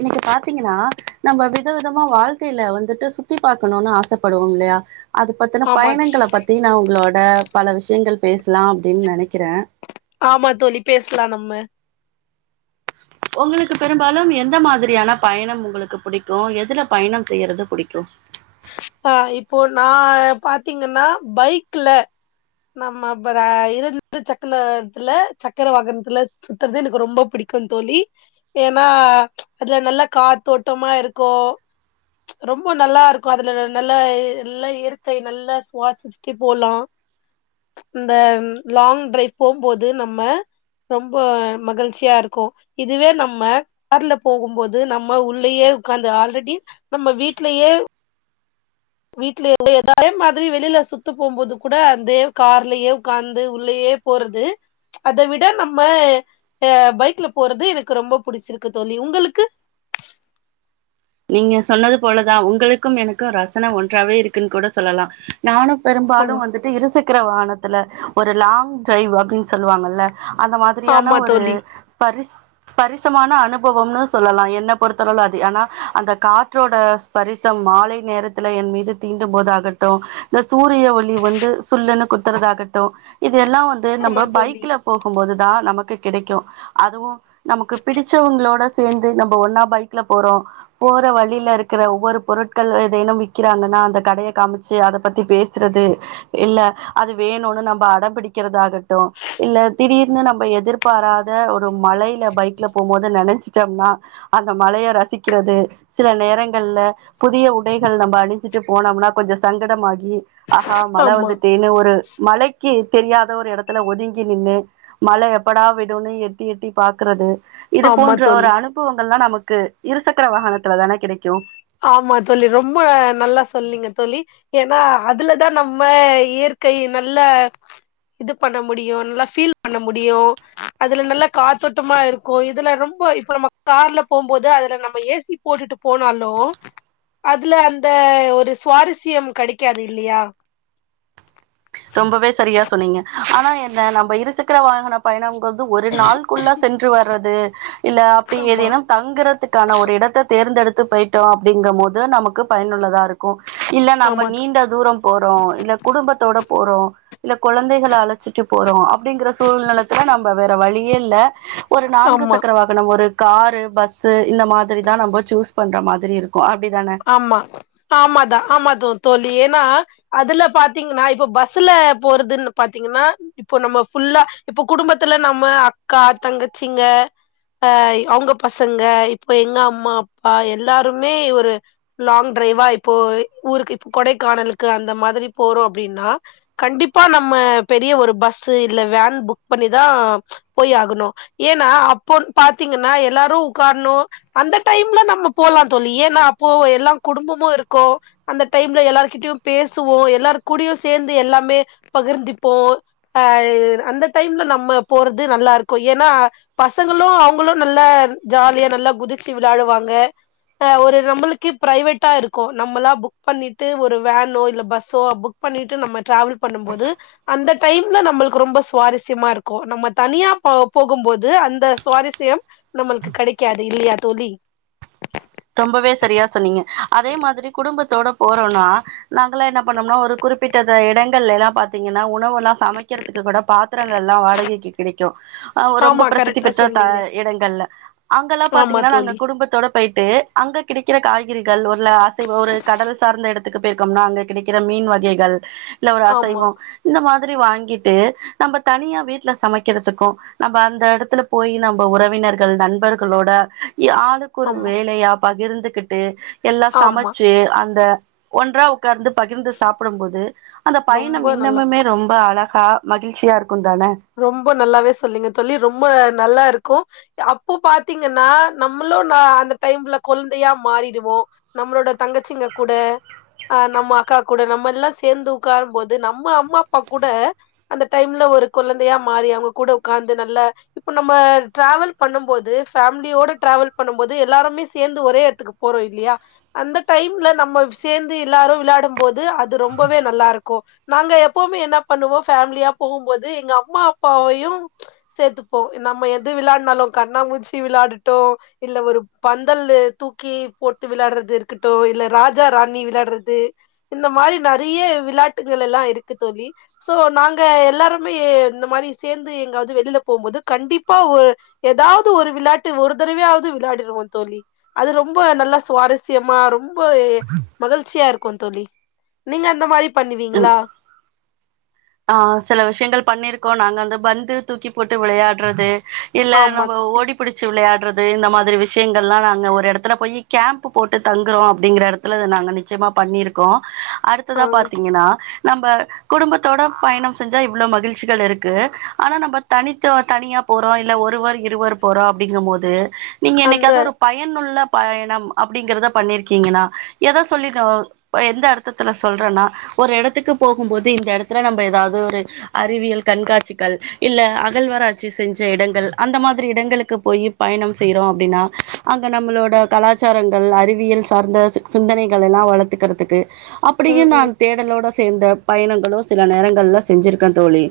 இன்னைக்கு பாத்தீங்கன்னா நம்ம வித விதமா வாழ்க்கையில வந்துட்டு சுத்தி பாக்கனும்னு ஆசபடுவோ இல்லையா அது பத்தின ஆமா பயணங்கள பத்தி நா உங்களோ பல விஷயங்கள் பேசலா அப்படின்னு நினைக்கிறே ஆமா தோழி பேசலா நம்ம உங்களுக்கு பெரும்பாலு எந்த மாதிரியான பயணம் உங்களுக்கு புடிக்கு எதுல பயணம் செய்யறது புடிக்கு ஆ இப்போ நா பாத்தீங்கன்னா பைக்ல நம்ம இரு சக்கரத்துல இரு சக்கர வாகனத்துல சுத்துறது எனக்கு ரொம்ப பிடிக்கு தோழி ஏன்னா அதுல நல்ல காத்தோட்டமா இருக்கு ரொம்ப நல்லா இருக்கு அதுல நல்ல நல்ல இயற்க்கை நல்லா சுவாசிச்சுட்டு போலா இந்த லாங் டிரைவ் போம்போது நம்ம ரொம்ப மகிழ்ச்சியா இருக்கு இதுவே நம்ம கார்ல போகும்போது நம்ம உள்ளயே உக்காந்து ஆல்ரெடி நம்ம விட்லையே வீட்லயே [unintelligible] மாதிரி வெளியில சுத்து போம்போது கூட அந்தே கார்லயே உட்காந்து உள்ளயே போறது அத விட நம்ம அ பைக்ல போறது எனக்கு ரொம்ப புடிச்சிருக்கு தோழி உங்களுக்கு நீங்க சொன்னது போலதா உங்களுக்கு எனக்கு ரசன ஒன்றாவே இருக்குன்னு கூட சொல்லலா நானு பெரும்பாலு ஆமா வந்துட்டு இருசக் இருக்கிற வாகனத்துல ஒரு லாங் டிரைவ் அப்படின்னு சொல்லுவாங்கள்ல அந்த மாதிரியான ஆமா ஒரு தோழி ஸ்பரிஸ் ஸ்பரிசமான அனுபவம்னு சொல்லலா என்ன பொறுத்தளவுல அது ஆனா அந்த காற்றோட ஸ்பரிசம் மாலை நேரத்துல என் மீது தீண்டும் போதாகட்டும் இந்த சூரிய ஒளி வந்து சுல்லுன்னு குத்துறதாகட்டும் இத எல்லாம் வந்து ஆமா நம்ம தோழி பைக்ல போகும்போதுதான் நமக்கு கிடைக்கும் அதுவும் நமக்கு பிடிச்சவங்களோட சேர்ந்து நம்ம ஒன்னா பைக்ல போறோ போற வழியில இருக்கிற ஒவ்வொரு பொருட்கள் ஏதேனும் விக்கிறாங்கன்னா அந்த கடைய காமிச்சு அதை பத்தி பேசுறது இல்ல அது வேணும்னு நம்ம அடம்பிடிக்கிறத ஆகட்டும் இல்ல திடீர்னு நம்ம எதிர்பாராத ஒரு மலையில பைக்ல போகும்போது நினைச்சிட்டோம்னா அந்த மலையை ரசிக்கிறது சில நேரங்கள்ல புதிய உடைகள் நம்ப அணிஞ்சிட்டு போனோம்னா கொஞ்சம் சங்கடமாகி அஹா மல ஆமா வந்துட்டேன்னு ஒரு மழைக்கு தெரியாத ஒரு இடத்துல ஒதுங்கி நின்னு மல எப்படா விடும்ன்னு எட்டி எட்டி பாக்குறது இது ஆமா போன்ற ஒரு தோழி அனுபவங்கள்ல்லாம் நமக்கு இருசக்கர வாகனத் த்துல தானே கிடைக்கு ஆமா தோலி ரொம்ப நல்லா சொல்லீங்க தோலி ஏன்னா அதுல தான் நம்ம இயற்கை நல்ல இது பண்ண முடியும் நல்லா ஃபீல் பண்ண முடியும் அதுல நல்ல காத்தோட்டமா இருக்கு இதுல ரொம்ப இப்ப நம்ம கார்ல போகும்போது அதுல நம்ம ஏசி போட்டுட்டு போனாலும் அதுல அந்த ஒரு சுவாரஸ்யம் கெடைக்காது இல்லையா ரொம்பவே சரியா சொன்னீங்க ஆனா என்ன நம்ம இருச்சக்கர வாகன பயணம் வந்து ஒரு நாள்குள்ள சென்று வர்றது [inaudible] இல்ல அப்படி ஆமா ஏதேனும் தங்குறதுக்கான ஒரு இடத்தை தேர்ந்தெடுத்து த்து போயிட்டோம் அப்படிங்கும் போது நமக்கு பயனுள்ளதா இருக்கு இல்ல நம்ம ஆமா தோ- நீண்ட தூரம் போறோம் இல்ல குடும்பத்தோட இல்ல குழந்தைகளை அழைச்சிட்டு போறோ அப்படிங்கிற சூழ்நிலத்துல நம்ம வேற வழியே இல்ல ஒரு நான்கு ஆமா சக்கர வாகனம் ஒரு காரு பஸ்சு இந்த மாதிரி தான் நம்ம ச்சூஸ் பண்ற மாதிரி இருக் ஆமா ஆமாதான் ஆமா தான் தோழி ஏ ன்னா அதுல பாத்தீங்கன்னா இப்ப பஸ்ல போறதுன்னு பாத்தீங்கன்னா இப்போ நம்ம புல்லா இப்ப குடும்பத்துல நம்ம அக்கா தங்கச்சிங்க அ அவங்க பசங்க இப்போ எங்க அம்மா அப்பா எல்லாருமே ஒரு லாங் டிரைவா இப்போ ஊருக்கு இப்ப கொடைக்கானலுக்கு அந்த மாதிரி போறோம் அப்படின்னா கண்டிப்பா நம்ம பெரிய ஒரு பஸ் இல்ல வேன் புக் பண்ணிதான் போய் ஆகணும் ஏன்னா அப்போன்னு பாத்தீங்கன்னா எல்லாரும் உட்காரணும் அந்த டைம்ல நம்ம போலாம் சொல்லி ஏன்னா ப்போ எல்லாம் குடும்பமும் இருக்கும் அந்த டைம்ல எல்லாருகிட்டயும் பேசுவோம் எல்லாரு கூடயும் சேந்து எல்லாமே பகிர்ந்திப்போம் அஹ் அந்த டைம்ல நம்ம போறது நல்லா இருக்கும் ஏன்னா பசங்களும் அவங்களும் நல்லா ஜாலியா நல்லா குதிச்சு விளயாடுவாங்க ஒரு நம்மளுக்கு க்கி ப்ரைவேட்டா இருக்கும் நம்மளா புக் பண்ணிட்டு ஒரு வேனோ இல்ல பஸ்ஸோ புக் பண்ணிட்டு நம்ம டிராவல் பண்ணும் போது அந்த டைம்ல நம்மளுக்கு ரொம்ப சுவாரசயமா இருக்கும் நம்ம தனியா போ போகும்போது அந்த சுவாரசயம் நம்மளுக்கு கிடைக்காது இல்லையா தோழி ரொம்பவே சரியா சொன்னீங்க அதே மாதிரி குடும்பத்தோட போறோன்னா நாங்கள்லாம் என்ன பண்ணோம்னா ஒரு குறிப்பிட்ட இடங்கள்ல எல்லாம் பார்த்தீங்கன்னா உணவெல்லாம் சமைக்கிறதுக்கு கூட பாத்திரங்கள்லாம் வாடகைக்கு கிடைக்கு ஆ ரொம்ப ஆமா பிரசித்தி கரெக்டா பெற்ற த சொன்னீங்க இடங்கள்ல அங்கெல்லாம் ஆமா பாத்தீங்கன்னா நாங்க தோழி குடும்பத்தோட பொயிட் ட்டு அங்க கிடைக்கிற காய்கறிகள் ஒருல அசைவ ஒரு கடல் சார்ந்த இடத்துக்கு போயிருக்கோம்னா அங்க கிடைக்கிற மீன் வகைகள் இல்ல ஒரு ஆமா அசைவம் இந்த மாதி மாதிரி வாங்கிட்டு நம்ம தனியா வீட்ல சமைக்கிறதுக்கும் நம்ம அந்த இடத்துல போய் நம்ம உறவினர்கள் நண்பர்களோட ஆளுக்கு ஒரு ஆமா வேலையா பகிர்ந்துகிட்டு எல்லாம் ஆமா சமைச்சு அந்த ஒன்றா உட்கார்ந்து பகிர்ந்து சாப்டும் போது அந்த பயணம் ரொம்ப நல்லா இன்னமுமே ரொம்ப அழகா ஹ மகிழ்ச்சியா இருக்கு தானே ரொம்ப நல்லாவே சொல்லீங்க தோழி ரொம்ப நல்லா இருக்கு கூ ய அப்போ பாத்தீங்கன்னா நம்மளு நா அந்த டைம்ல கொழ்ந்தையா மாறிடுவோ நம்ளோட தங்கச்சிங்க கூட அ நம்ம அக்கா கூட நம்ம எல்லா சேந்து உக்காரும் போது நம்ம அம்மா அப்பா கூட அந்த டைம்ல ஒரு குழந்தையா மாறி அவங்க கூட உக்காந்து நல்ல இப்ப நம்ம டிராவல் பண்ணும் போது ஃபேமிலியோட டிராவல் பண்ணும் போது எல்லாருமே சேந்து ஒரே எத்துக்கு போறோ இல்லையா அந்த டைம்ல நம்ம சேந்து எல்லாரும் விளாடும் போது அது ரொம்பவே நல்லா இருக்கூ நாங்க எப்பவுமே என்ன பண்ணுவோ ஃபேமிலியா போகும்போத் து எங்க அம்மா அப்பாவையு சேத்துப்போ நம்ம எது விளாட்னாலு கண்ணாமூச்சி விளாடட்டு இல்ல ஒரு பந்தல்லு தூக்கி போட்டு விளாட்றது இருக்குட்டூ இல்ல ராஜா ராணி விளாட்றது இந்த மாரி நறைய விளாட்டுக லெல்லா இருக்கு தோழி சோ நாங்க எல்லாரு மே இந்த மாரி சேந்து எங்காவது வெளில போம்போது கண்டிப்பா ஓ ஏதாவது ஒரு விளாட்டு ஒரு தறவையாவது விளாடிடுவோ தோழி அது ரொம்ப நல்லா சுவாரஸ்யமா ரொம்போ எ மகிழ்ச்சியா இருக்கூ தோழி நீங்க அந்த மாரி பண்ணுவீங்களா ஆ சில விஷயங்கள் பண்ணிருக்கோ நாங்க அந்து பந்து தூக்கி போட்டு விளையாட்றது இல்ல ஆமா நம்ம தோழி ஓடி புடிச்சு விளையாட் ண்றது இந்த மாதிரி விஷயங்கள்ல்லா நாங்க ஒரு எடத்துல போயி கேம்ப்பு போட்டு தங்குறோ அப்டிங்குற எடத்துல இத நாங்க நிச்சயமா பண்ணிருக்கோ ஆ அடுத்ததா பாத்தீங்கன்னா நம்ப குடும்பத் தோட பயணம் செஞ்சா இவ்ளோ மகிழ்ச்சிகள் இருக்கு ஆனா நம்ப தனித்துவ தனியா போறோ இல்ல ஒருவர் இருவர் போறோ அப்டிங்கும் போது நீங்க அந்த என்னைக்காவது ஒரு பயனுள்ள பயணம் அப்டிங்கிறத பண்ணிருக்கீங்கன்னா எத சொல்லி க ப்ப எந்த அர்த்தத்துல சொல்றன்னா ஒரு எடத்துக்கு போகும் போது இந்த எடத் த்துற நம்ப ஏதாவது ஒரு அறிவியல் கண்காட்சிகள் இல்ல அகழ்வாராட்சி செஞ்ச இடங்கள் அந்த மாதிரி இடங்களுக்கு போயி பயணம் செய்றோ அப்டின்னா அங்க நம்மளோட கலாச்சாரங்கள் அறிவியல் சார்ந்த சி சிந்தனைகள் எல்லா வளத்துக்கறதுக்கு அப்புடியே ம் ம் நான் தேடலோட சேந்த பயணம் ஹலோ ஸ் சில நேரங்கள்ல செஞ்சிருக்க தோழி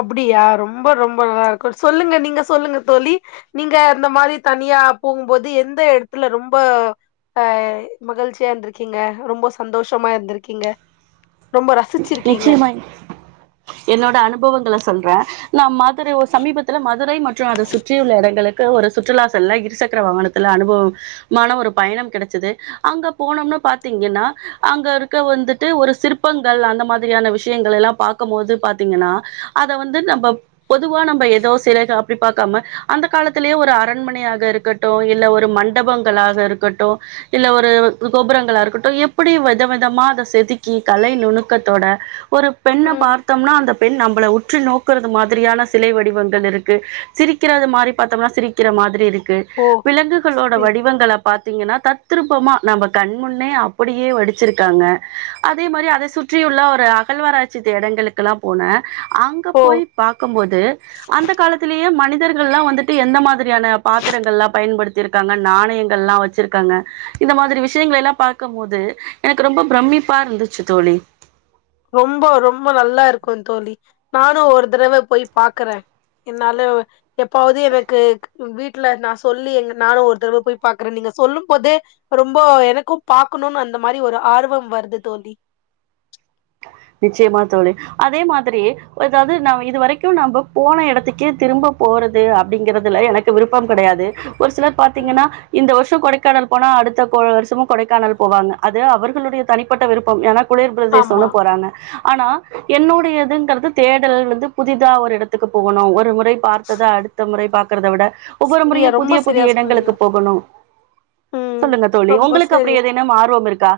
அப்புடியா ரொம்ப ரொம்ப நல்லா இருக்கூ சொல்லுங்க நீங்க சொல்லுங்க தோழி நீங்க ந்த மாரி தனியா போகும்போது எந்த எடத்துல ரொம்ப அ மகழ்ச்சியா இருந்திருக்கீங்க ரொம்போ சந்தோஷமா இருந்திருக்கீங்க. ரொம்ப ரசிச்சிருக்கீங்க நிச்சியமா என்னோட அனுப் பவங்கள சொல்றே நா மாத் த்ரு ஒர் சமீபத்துல மதுரை மற்று அத சுற்றியுள்ள எடங்களுக் க்க ஒரு சுற்றுலா செல்ல இருசக்கர வாகனத்துல அனுபவம் மான ஒரு பயணம் கெடச்சது அங்க போனம்னா பாத்தீங்கன்னா அங்க ருக்க வந்துட்டு ஒரு சிற்பங் கள் அந்த மாதிரியான விஷயங்களெல்லா பாக்கும்போது பாத்தீங்கன்னா அத வந்து நம்ப பொதுவா நம்ப ஏதோ சில காப் ப்டி பாக்காம அந்த காலத்துலேயே ஒரு அரண்மனையாக இருக்கட்டு இல்ல ஒரு மண்டபங்களாக இருக்கட்டு இல்ல ஒரு து கோபுரங்களா இருக்குட்டு எப்புடி வெத வெதமா அத செதுக்கி கலைணுனுக் க்கத்தோட ஒரு பெண்ண ம் பார்த்தம்னா அந்த பெண் நம் உங்கள உற்று நோக்குறது மாதிரியான சிலை வடிவங்கள் இருக்கு சிரிக்கிறதுமாரி பாத்தோம்னா சிரிக்கிற மாதிரி இருக் க்கு ஓ விலங்குகளோட சரி வடிவங்கள பாத் துங்கன்னா தத்துருப்பமா நம்ப கண்முன்னே அப்புடியே வடிச்சிருக்காங்க அதே மாரி அத சுற் ற்றியுள்ள ஒரு அகழ்வாராய்சி தேடங்களுக்கல்லா போனே அங்க ஓ போய் பாக்கும்போது அந்த காலத்துலேயே மனித் சித்தர்கள் ல்லா வந்துட்டு எந்த மாதிரியான பாத்தரங்கள்லா பயன்படுத்திருக்காங்க நாணயங்கள்ல்லா வச்சிருக்காங்க இந்த மாதிரி விஷயங்களலெல்லா பாக்கும்போது எனக்கு ரொம்ப பிரமிப்பா இருந்துச்சு தோழி ரொம்போ ரொம்போ நல்லா இருக்குந் தோழி நானு ஒரு தரவ போய் பாக்கறே என்னால எப்பாவது எனக்கு க்கு வீட்ல நா சொல்லி எங்க நானு ஒரு தரவ போய் பாக்கறே நீங்க சொல்லும் போதே ரொம்போ எனக்கு பாக்குணுனு அந்த மாரி ஒரு ஆர்வம் வருது தோழி நிச்சயமா தோழி அதே மாதிரி ஒ ஏதாவது நாம இது வரைக்கும் நாம்ப போன எடத்துக்கே திரும்ப போறதே அப்டிங்கிறதுல எனக்கு விருப்பம் கிடையாது ஒரு சிலர் பாத்தீங்கன்னா ம் இந்த வருஷோ கொடைக் க்கான போனா அடுத்த கொழ் வருஷமு கொடைக்கானல் போவாங்க அது அவர்களுடைய தனிப்பட்ட விருப்ப ஏனா குளிர் பிரதேஸ்சோனு ஆமா ஆனா என்னுடையதுங்கறது தேடல் வந்து புதிதா ஒரு இடத்துக்கு போகணு ஒரு ஓர் முறை பார்த்தது அடுத்த முறை பாக் க்கிறத விட ஒவ்வொரு சரியா முறையு ரொம்ப புதிய சரியா புதிய சொன்னீங்க இடங்களுக்கு போகணு ம் ரொம்ப செரிய ஆர்வம் இருக்கா?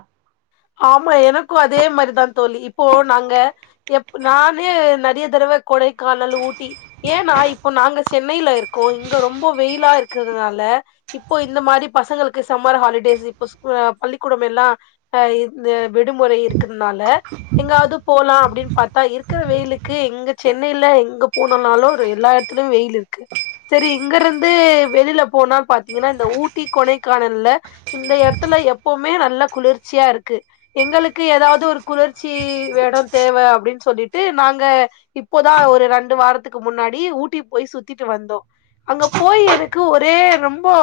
ஆமா எனக்கு அதே மாரிதா தோழி இப்போ நாங்க எப் பு நானே நெறைய தடவ கொடைக்கானலு ஊட் டி ஏன்னா இப்போ நாங்க சென்னையில ருக்கொ இங்க ரொம்ப வெயிலா ருக்கிறதுனால இப்போ இந்த மாரி பசங்களுக்கு சம்மர் ஹாலிடேஸ் இப்ப ஸ்கூல பள்ளிக்கூடமெல்லா ந்து விடுமுறை இருக் க்ருனால எங்காயாது போலா அப் ப்படின்னு பாத்தா இருக்கிற வெயிலுக்கு எங்க சென்னையில எங்க போனாலு ரு எல்லா இடத்துலயு வெயில்லிருக்கு செரி இங்க இருந்து வெளில போனா பாத்தீங்கன்னா இந்த ஊட்டி கொனைக்கானல்ல இந்த எடத்துல எப்பவுமே நல்ல குளிர்ச்சியா ருக்கு எங்களுக்கு ஏதாவது ஒரு குளர்ச்சி வேணாந் தேவ அப்டின் சொல்லிட்டு நாங்க இப்போதா ஒரு ரெண்டு வாரத்துக்கு முன்னாடி ஊட்டி போய் சுத்திட்டு வந்தோ. அங்க போய் எனக்கு ஒரே ரொம்பொ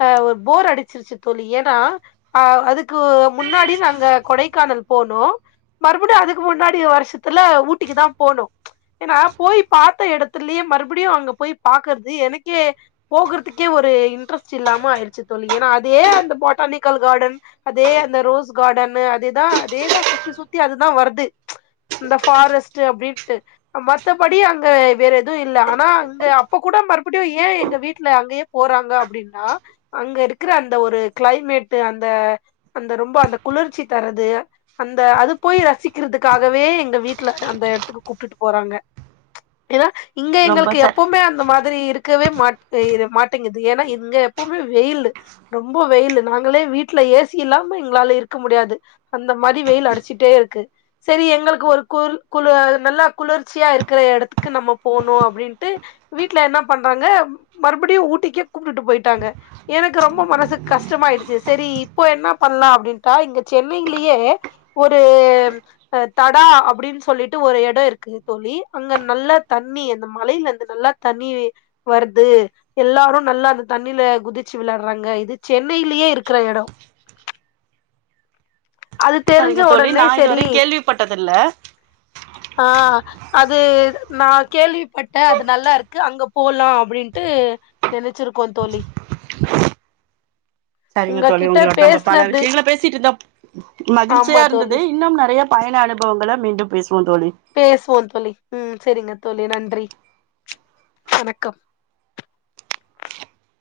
ப்ப ஒர் போர் அடிச்சிருச்சு தோழி ஏன்னா அ அதுக்கு முன்னாடி நாங்க கொடைக்கானல் போனோ மறுபுடி அதுக்கு முன்னாடி வருஷத்துல ஊட்டிக்கு தா போனோ ஏன்னா போய் பாத்த எடத்துலயே மறுபடியு அங்க போய் பாக்குற்து எனக்கே போகற்துக்கே ஒரு இன்ட்ரெஸ் சில்லாம ஆயிடுச்சு தோல்ல ஏன்னா அதே அந்த பொட்டானிக்கல் கார்டன் அதே அந்த ரோஸ் கார்டனு அதேதா அதேதா சுத்தி சுத்தி அதுதா வருது இந்த ஃபாரஸ்ட் அப்டின்ட்டு மத்தபடி அங்க வேற எதுவு இல்ல ஆனா அங்க அப்ப கூட மறுபடியு ஏன் எங்க வீட்டுல அங்கயே போறாங்க அப்டின்னு ரா அங்க இருக்கிற அந்த ஒரு கிளைமேட் அந்த அந்த ரொம்ப அந்த குளிர்ச்சி தர்து அந்த அது போய் ரசிக்கிறதுக்காகவே எங்க வீட்டுல அந்த இடத்துக்கு கூப்பிட்டு போறாங்க ஏன்னா இங்க ரொம்ப எங்களுக்கு ச எப்பவுமே அந்த மாதிரி இருக் கேக்கவே மட்டுது இது மாட்டேங்குது ஏன்னா இங்க எப்பவுமே வெயில் ரொம்ப வெயில் நாங்களே வீட்டுல ஏசி இல்லாம எங்களால இருக்க முடியாது அந்த மாரி வெயில் அடிச்சிட்டே இருக்கு சேரி எங்களுக்கு ஒரு கு குலு நல்லா குளிர்ச்சியா இருக்கிற இடத்துக்கு நம்ம போனு அப்டின்ட்டு வீட்டுல என்ன பண்றாங்க மறுபடியு ஊட்டிக்கே கூப்டுட்டு போயிட்டு டாங்க எனக்கு ரொம்ப மனசுக்கு கஷ்டமாயிடுச்சு சேரி இப்போ என்ன பண்ணலா அப்டின்ட்டா இங்க சென்னையிலயே ஒரு தடா அப்டின்னு சொல்லிட்டு ஒரு எடோ இருக்கு தோழி அங்க நல்லா தண்ணி அந்த மலையில இருந்து நல்லா தண்ணி வருது எல்லாரு நல்லா அந்த தண்ணில குதிச்சு விளையாடுறாங்க இது சென்னையிலயே இருக்கிற எடோ அது தெரிஞ்ச சரிங்க தோழி உடனே நா சரி இதுவரை கேள்விப்பட்டதில்ல ஆஹ் அது நான் கேள்விப்பட்ட அது நல்லா இருக்கு அங்க போலா அப்டின்ட்டு நெனைச்சிருக்கோ தோழி சரிங்க தோழி உங்ககிட்ட உங்களோட நம்ப பல பேசுனது விஷயங்கள பேசிட்டு இருந்தோம் மகிழ்ச்சியா ஆமா இருந்தது தோழி இன்னும் ந நெறைய பயண அனுபவங்கள மீண்டும் பேசு பேசுவோ தோழி ம் செரிங்க தோழி நன்றி வணக்கம்